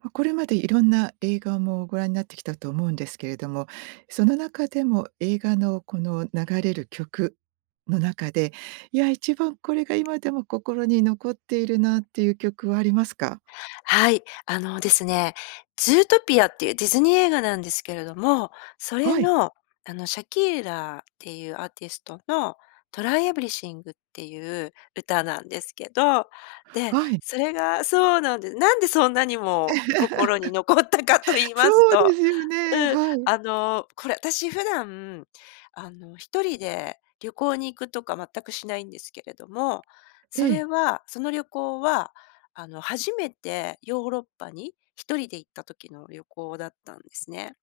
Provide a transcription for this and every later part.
ま、これまでいろんな映画もご覧になってきたと思うんですけれども、その中でも、映画のこの流れる曲の中で「いや一番これが今でも心に残っているな」っていう曲はありますか？はい。あの、ですね、ズートピアっていうディズニー映画なんですけれども、それはい。の、あの、シャキーラっていうアーティストのトライエブリシングっていう歌なんですけど、ではいそれがそうなんで、なんでそんなにも 心に残ったかと言いますそうでと、すよね、うん、はい。あの、これ私普段、あの、1人で旅行に行くとか全くしないんですけれども、えそれえ。はその旅行は、あの、初めてヨーロッパに1人で行った時の旅行だったんですね。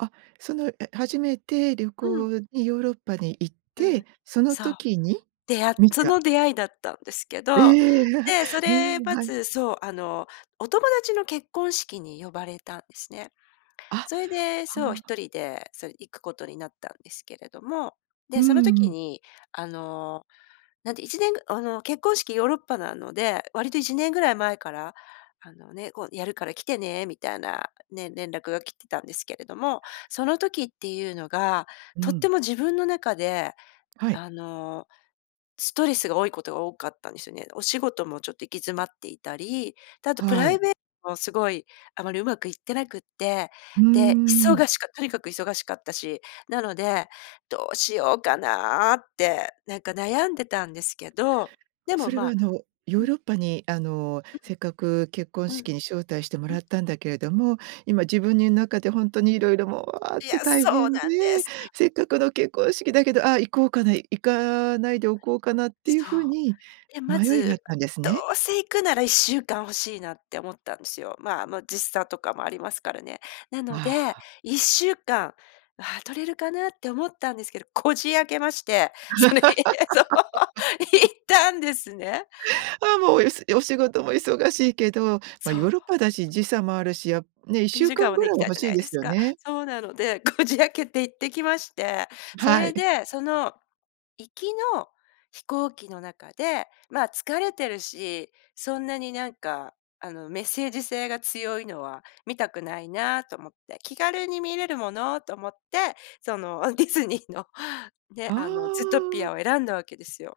あ、そのえ初めて旅うん。行にヨーロッパに行っうてん、そのそう。時にで、あ見そた。の出会いだったんですけえど、え、でそうれーん、まはい。ずそう、あの、お友達の結婚式に呼ばれたんですね。あ、それで、はそうあ。一人で、そ、行くことになったんですけれども。うで、そのんう時ん。に、あの、なんで1年あの、結婚式ヨーロッパなので、割と1年ぐらい前から、あの、ね、こう「やるから来てね」みたいな、ね、連絡が来てたんですけれども、その時っていうのがうとっん。ても自分の中で、はい。あの、ストレスが多いことが多かったんですよね。お仕事もちょっと行き詰まっていたり、で、あとプはライい。ベートもすごい、あまりうまくいってなくって、うーで、忙ん。しかとにかく忙しかったし、なので、どうしようかなあってなんか悩んでたんですけど、でそも、れは、あまの、ヨうーん。ロッパに、あの、せっかく結婚うん、うん、式に招待してもうらん。ったんだけれども、今自分に中でほんとに色々もう、うわっいや、て大そう変でなんです。せっかでくの結婚式だけど「ああ、行こうかな、行かないでおこうかな」っていうそ風う。にで、ま迷いがあっずたんですどね。うせ行くなら1週間欲しいなって思ったんですよ。ま、もう時差とかもありますからね。なのあで、あ。1週間、ああ、取れるかなって思ったんですけどこじ開けまして。それそう行ったんですね。ああ、もうおいお仕事も忙しいけど、ま、そヨーう。ロッパだし時差もあるしやね、いっしいゅう時か間んはぐねらいいきはたい欲じしゃいないでですすよか。ね。そうなのでこじ開けて行ってきましてそはれい。で、その、行きの飛行機の中で、ま、疲れてるし「そんなになんか、あの、メッセージ性が強いのは見たくないな」と思って、気軽に見れるものと思って、そのディズニーのね、ああの、ズートピあ。アを選んだわけですよ。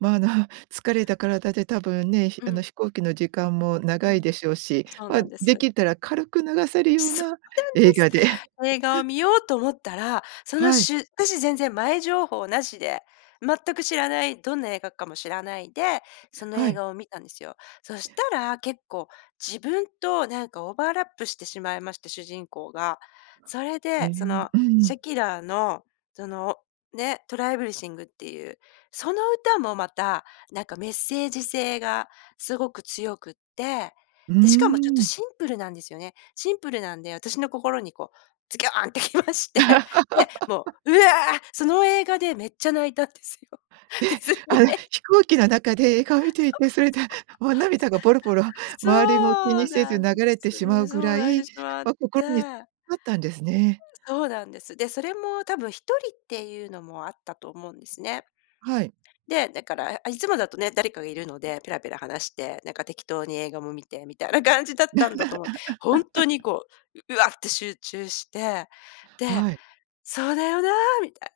ま、あの、疲れた体で多分ね、ひうあの、ん。飛行機の時間もう長いん、でしょうし、そうま、なんでです。きたら軽く流せるようそなうなんで映す。画で 映画を見ようと思ったらそのはい。しゅ私全然前情報なしで全く知らない、どんな映画かも知らないで、そのは映い。画を見たんですよ。そしたら結構自分となんかオーバーラップしてしまいまして主人公が。それえで、そん、のうシん。ャキーラのそのね、トライエブリシングっていう、その歌もまたなんかメッセージ性がすごく強くって、うーでしかもちょっとん。シンプルなんですよね。シンプルなんで私の心に、こう、ズギョーンってきましてで、もうう わその映画でめっちゃ泣いたんですよ。え、ディズニーあらえい飛行機の中で映画を見 ていて、それでもう涙がポロポロそ周りも気う、そにう、そそう、せずなん流でれす。てしまうぐそうら泣いい、てしまっま、心に刺て。さったんですね。そうなんです。で、それも多分1人っていうのもあったと思うんですね。はい。で、だからああいつもだとね誰かがいるので、ペラペラ話して、なんか適当に映画も見てみたいな感じだったんだと思う。ほんとに、こう、うわって集中して、ではい。「そうだよな」みたい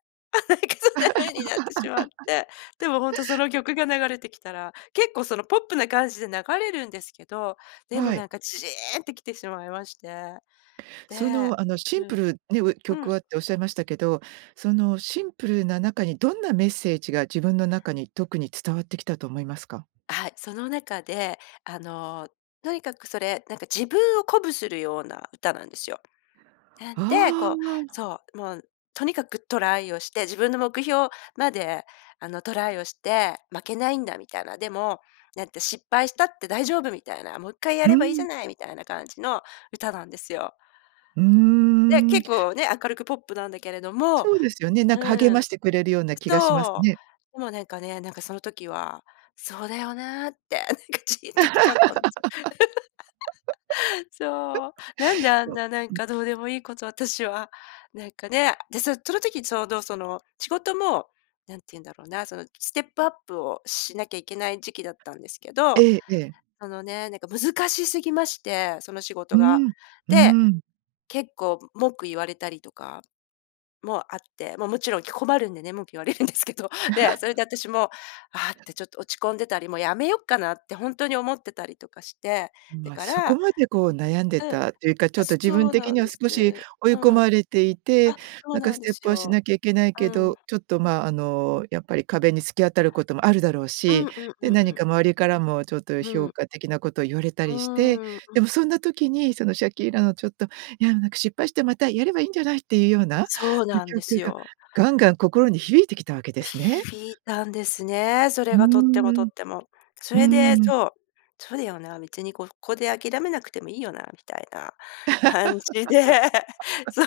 なんかそんな風になってしまってでも ほんとその曲が流れてきたら、結構そのポップな感じで流れるんですけど、でもはない。んかじいんってきてしまいまして。そでの、あの、シうンプん、ルねうえう曲ん。はっておっしゃいましたけど、そのシンプルな中にどんなメッセージが自分の中に特に伝わってきたと思いますか？はい。その中で、あの、とにかくそれ、なんか自分を鼓舞するような歌なんですよ。なんで、あこう、あ。そう、もうとにかくトライをして自分の目標まで、あの、「トライをして負けないんだ」みたいな。でも、なんて「失敗したって大丈夫」みたいな「もう一回やうればいいじゃん。ない」みたいな感じの歌なんですよ。うーで、ん。結構ね明るくポップなんだけれどもそうですよね、なうんか励まん、してくれるような気がしますそう、ね。でもなんかね、なんかその時は、そうだよなってなんかじいんてきちゃったんです。そう。なんで あんとななんうん。かどうでもいいこと私はなんかね。でさ、その時ちょうどその仕事も何て言うんだろうな、そのステップアップをしなきゃいけない時期だったんですけど、ええ、ええ。あのね、なんか難しすぎまして、その仕う事が。ーん、うーで、ん。結構文句言われたりとかもあって、ま、もちろんき困るんでね文句言われるんですけどで、それ で私も、ああってちょっと落ち込んでたり、もう辞めよっかなってほんとに思ってたりとかして。ん、だま、かそこらまで、こう、悩んでうん、たというか、ちょあ、っと自そ分う的なんにはで少しす、追いう込ん、まれていて、あ、そうなんかなんスでテッすプはしよ。なきゃいけないうけん、ど、ちょっと、うん。ま、あの、やっぱり壁に突き当たることもあるだろううん、し、うん、うでん、う何ん。か周りからもちょっとう評ん。価的なことを言われたうりして、ーん、うでもん。そんな時にそのシャキーラの「ちょっと、いやなんか失敗してまたやればいんじゃない」っていうような、ん、そうなんで曲すがよ。ガンガン心に響いてきたわけですね。響いたんですね。そうれーがとってもとん、っても。そうれで、ーん。そう「そうだよな、別にここで諦めなくてもいいよな」みたいな感じでそう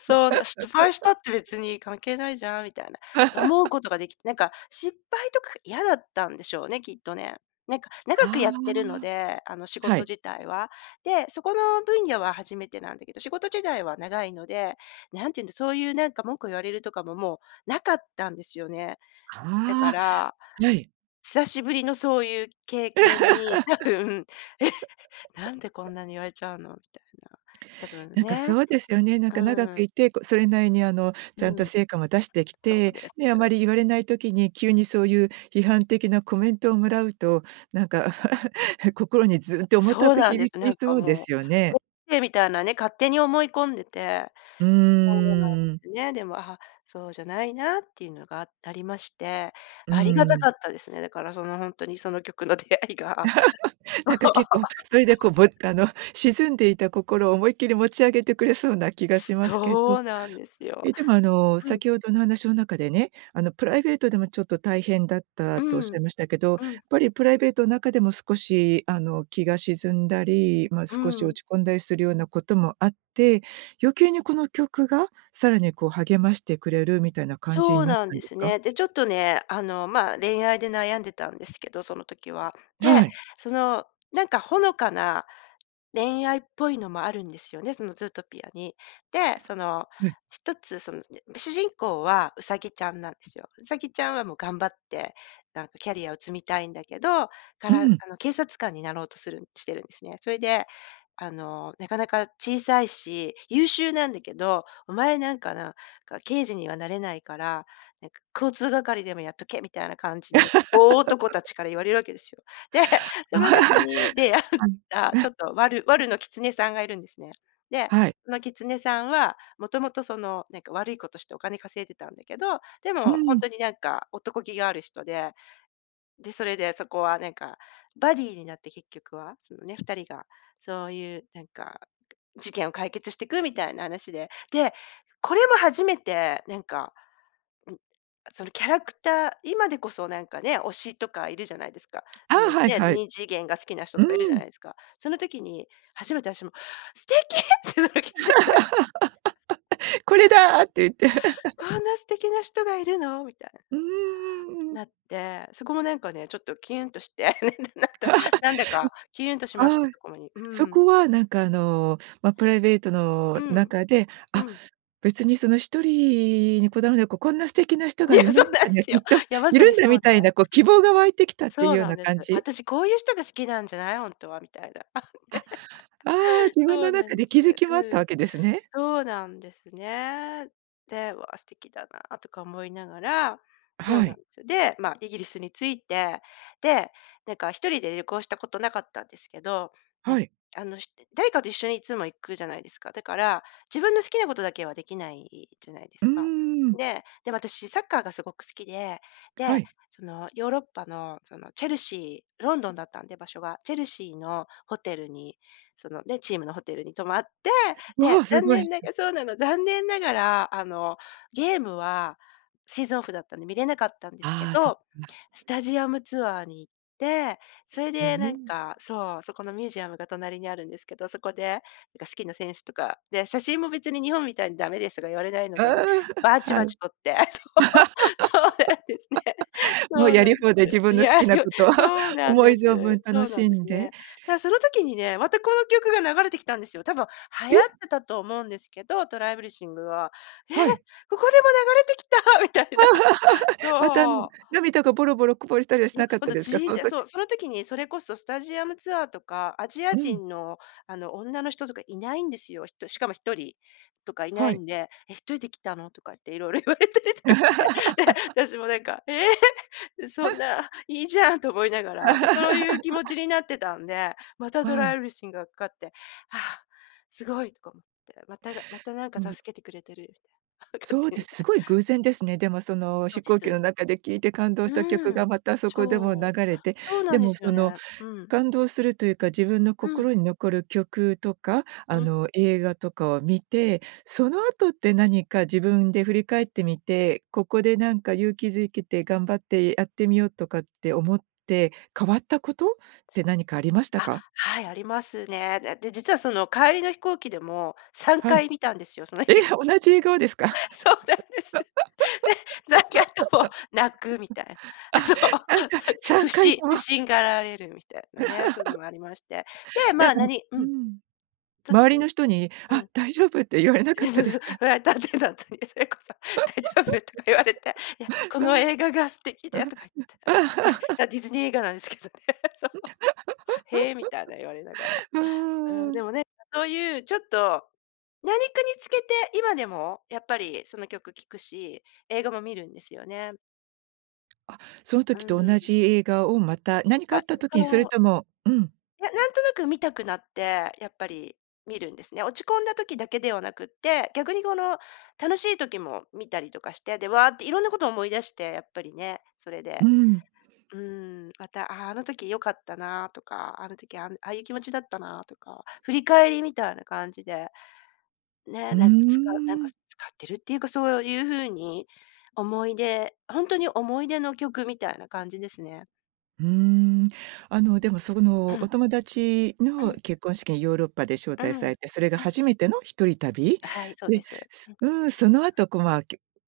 そうな失敗したって 別に関係ないじゃんみたいな。思う ことができて、なんか失敗とか嫌だったんでしょうね、きっとね。なんか、長くあやってるので、あの、仕あ、は事い。自体は。で、そこの分野は初めてなんだけど仕事自体は長いので、何て言うんですそういうなんか文句言われるとかももうなかったんですよね。だかはら、あ、はい。久しぶりのそういう経験に多分、え、なんでこ んなに言われちゃうのみたいな、多分なんかね。そうですよね。なんか長うくん。いてこそれなりに、あの、ちうゃんとん、成果も出してきそうて、です。で、あまり言われない時に急にそういう批判的なコメントをもらうと、なんか 心にずんて重たそうくなんで響す。きなんかそうでもう、すとよね。ってみたいなね勝手に思い込んでて。うーそうなんでん。すね。でも、あ、そうじゃないなっていうのがあありまして。うありがたーん。かったですね。だからそのほんとにその曲の出会いが、そう。なんか結構、それで、こ う、ぶあの、沈んでいた心を思いっきり持ち上げてくれそうな気がしますけど。そうなんですよ、え、でも、あの、うん。先ほどの話の中でね、あの、プライベートでもちょっと大変だっうたとおっしゃん、いましたけど、やっうん。ぱりプライベートの中でも少し、あの、気が沈んだり、ま、う少し落ん。ち込んだりするようなこともあって、余計にこの曲がさらに、こう、励ましてくれるみたいな感じそにうなっなんたんでですすか？ね。で、ちょっとね、あの、ま、恋愛で悩んでたんですけどその時は。で、はい。そのなんかほのかな恋愛っぽいのもあるんですよね、そのズートピアに。で、その、ない。一つその [unintelligible] 主人公はウサギちゃんなんですよ。ウサギちゃんはもう頑張ってなんかキャリアを積みたいんだけど、かうらん。あの、警察官になろうとするしてるんですね。それで、あの、なかなか小さいし優秀なんだけど「お前なんかな、か刑事にはなれないから、なんか、交通係でもやっとけ」みたいな感じに、大男た ちから言われるわけですよ。で、そはの時に出会ったい。ちょ っとワルワルのキツネさんがいるんですね。で、はい。そのキツネさんはもともとそのなんか悪いことしてお金稼いでたんだけど、でうもほんん。とになんか男気がある人で。で、それでそこはなんか、バディになって結局は、そのね、2人が、そういうなんかく事件を解決してくみたいな話で。で、これも初めてなんか、うんそのキャラクター、今でこそなんかね、推しとかいるじゃないですか。ああの、あ、はいね、はい。二次元が好きな人うとかいるじゃなん。いですか。その時に初めて私も素敵って、そのキツネさん これだって言って。こんな素敵な人がいるの？みたいな。うーん、うん、うん。なってそこもなんかねちょっとキュンとして なっ てなんだかキュンとし ましんてはいそこに、うそん。こはなんか、あの、ま、プライベートのうん、中で、うあ、ん。別にその一人にこだわらなここんな素敵な人いがや、そ世うのなん中でにはきすよ。っといやまいさるにんそだみうでたいな、こう、希望が湧いてきたっていうそうようなんなです。感じ？私こういう人が好きなんじゃないほんとはみたいな。あ、ああ、ね、自分そのうな中んでで気す。づきもあっうたわん。けですね。そうなんですね。で「わあ素敵だな」とか思いながらそうはなんい。です。で、ま、イギリスに着いて、で、なんか1人で旅行したことなかったんですけどはね、い。あの、ひ誰かと一緒にいつも行くじゃないですか。だから自分の好きなことだけはできないじゃないでうーすか。ん。で、でも私サッカーがすごく好きで、はで、い。そのヨーロッパの、そのチェルシー、ロンドンだったんで場所が。チェルシーのホテルにそので、チームのホテルに泊まって、わで、あ、す残ごい、念なん。がそうなの、残念ながら、あの、ゲームはシーズンオフだったんで見れなかったんですけああ、そっど、か。スタジアムツアーに行って、それへでなんえ。かそう、そこのミュージアムが隣にあるんですけど、そこでなんか好きな選手とか、で、写真も別に日本みたいに駄目ですとか言われないああ、ので、バチはバい。チ撮ってそう、そうなんですね。もそううやりなんで放題、自す。分いの好やきなよこと、そう なん思いで存分す、そ楽うなしんでんすでね。たその時にねまたこの曲が流れてきたんですよ。多分流行っえ？てたと思うんですけど、トライエブリシングは。え！はい。ここでも流れてきたみたいな。また、あの、そう。涙がボロボロこぼれたりはしいや、なかっほんたとですじか？いそんのてそ時。う、その時にそれこそスタジアムツアーとか、アジうアん。人の、あの、女の人とかいないんですよ。ひとしかも1人とかいなはいい。んで、え、1人で来たの？とかって色々言われたりとかして。で、私も なんかええそん な、いいじゃんと思いながら、でそういう気持ち になってたんで、またトはラい。イエブリシングがかかって、はあ、すごいとか思って、また、また何かでも助けてくれてるみたいな勝そう手でに。す。す ごい偶然ですね。でもそのそう飛で行機す。の中で聞いて感動した曲うん、がまたそこでも流そう、れて。そうなでんでもすそよのね、うん。感動するというか自分のうん。心に残る曲とか、あうん。の、映画とかを見て、その後って何か自分で振り返ってみて、ここでなんか勇気づけて頑張ってやってみようとかって思って、変わったことって何かありましたあ、か？はいありますね。で、実はその帰りの飛行機でも、さんはかい。い見たんですよその映え、画。同じ映画をですか？そうなんです。で3回とも泣くみたい あな。あ、そう、3回、さふんかいしと不は。審がられるみたいなね、そういうの もありまして。で、なんま、かあ何ううん。ん、そうで周すりね、の人にう「あ、ん。大丈夫？」って言われないかっえ、たそうでそすうか？フライトアテンダントにそれこそ、「大丈夫？」とか言われて「いや、こうのん。映画が素敵で」だとか言って。ね、だディズニー映画なんですけどね。そお。「へえ」みたいな言われながら。ううんーでん。もなんかそういうちょっと、何かにつけて今でもやっぱりその曲聴くし、映画も見るんですよね。あ、そのう時ーと同ん。じ映画をまた何かああ、った時に、それそうともうん。いや、なんとなく見たくなって、やっぱり見るんですね。落ち込んだ時だけではなくって、逆にこの、楽しい時も見たりとかして、で、わあって色んなことを思い出して、やっぱりね、それうで。ーん。うーん、また、あ、あの時よかったなとか、あの時あんああいう気持ちだったなとか、振り返りみたいな感じで、ね、うーなん使なんかん。使ってるっていうか、そういう風に、思い出ほんとに思い出の曲みたいな感じですね。うーん。あの、でも、そうの、おん。友達うのん。結婚式にヨーロッパで招う待ん。さうれて、それがん。初めての一人旅はい、そうで、です。うん。うーん、その後こう、ま、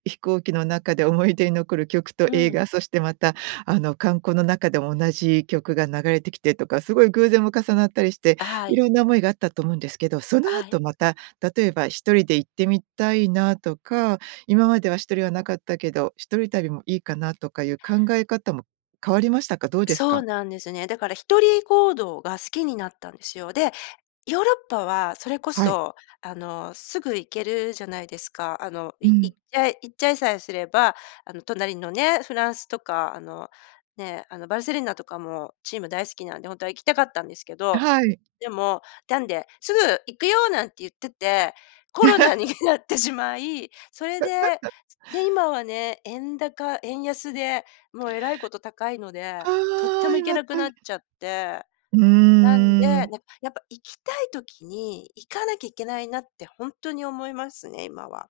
飛行機の中で思い出に残る曲とう映ん。画、そしてまた、あの、観光の中でも同じ曲が流れてきてとか、すごい偶然も重なったりして、はいい。ろんな思いがあったと思うんですけど、そのはい。後また、例えば1人で行ってみたいなとか、今までは1人はなかったけど、一人旅もいいかなとかいう [unintelligible] 考え方も変わりましたか？どうですそうか？なんですね。だから一人行動が好きになったんですよ。で、ヨーロッパはそれこはい。そ、あの、すぐ行けるじゃないですか。あの、ういん。行っちゃい行っちゃいさえすれば、あの隣のね、フランスとか、あの、ね、あのバルセロナとかもチーム大好きなんで、ほんとは行きたかったんですけど、はい。でも、なんで、すぐ行くよなんて言ってて、コロナになって しまい、それで、で、今はね、円高、円安でもうえらいこと高いので、ああ、とってうも行んけなくうなん。っちゃって。うなんで、なーん。やっぱ行きたい時に行かなきゃいけないなってほんとに思いますね、今は。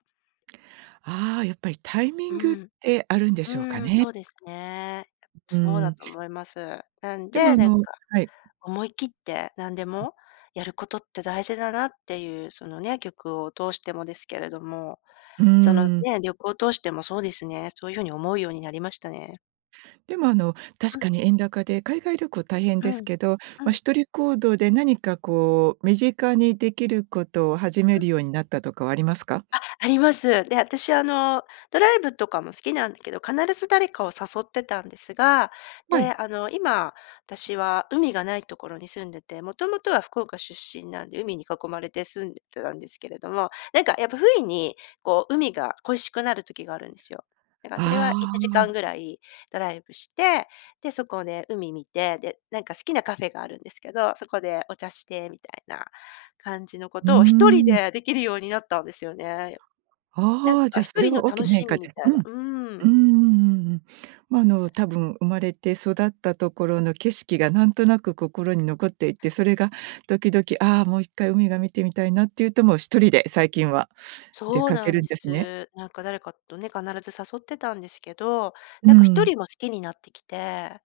ああ、やっぱりタイミうングっん。てあるんでうしょうかーん、ね。そうですね。うそうーだん。と思います。なんでもで、あなんか、のはい。思い切って何でうん。もやることって大事だなっていう、そのね、曲を通してもですけれども、うーそのん。ね、旅行を通してもそうですね、そういう風に思うようになりましたね。でもあの、確あ。かに円高で海外旅行大変うですん、けど、うま、ん。1人行動で何かこう、身近にできることを始めうん。るようになったとかはありますか？あ、あります。で、私あの、ドライブとかも好きなんだけど、必ず誰かを誘ってたんですが、はで、い。あの、今、私は海がないところに住んでて、元々は福岡出身なんで海に囲まれて住んでたんですけれども、なんかやっぱふいに、こう、海が恋しくなる時があるんですよ。だからそれはいあちじかあ。んぐらいドライブして、で、そこをね、海見て、で、なんか好きなカフェがあるんですけど、そこでお茶してみたいな感じのこうーとを1人ん。でできるようになったんですよね。なんああ、じかゃ、ひそとれりのは大き楽な変し化みみでたういな。ん。うーうん。んうんうんうん。ま、あの、多分生まれて育ったところの景色がなんとなく心に残っていて、それが時々「ああ、もう1回海が見てみたいな」って言うと、もう1人で最近は出そうかけなんるんでですね。す。なんか誰かとね、必ず誘ってたんですけど、うなんかひとん。りも好きになってきて。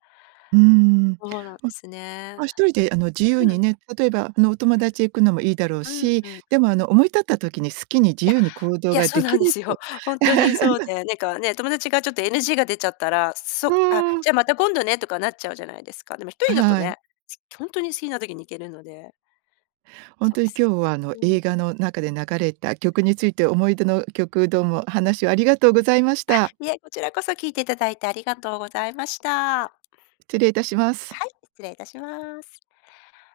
うーん。そうなんでま、すね。あ、1人であの自由うにん。ね、例えば、あの、お友達へ行くのもいいだろううんし、うん。でもあの思い立った時に好きに自いや、由に行動いや、がそうでなきんるでっすよ。て。本当にそう で、なんかね、友達がちょっと NG が出ちゃったら、うそ、あ、ーん。じゃまた今度ね、とかなっちゃうじゃないですか。でもひとあ、りだとはい。ね、す本当に好きな時に行けるので。本そ当うにです今ね。日は、あの、う映ん。画の中で流れた曲について思い出の曲、どうも、話をありがとうございましあ、た。いえ、こちらこそ聞いていただいてありがとうございました。失礼いたします。はい、失礼いたします。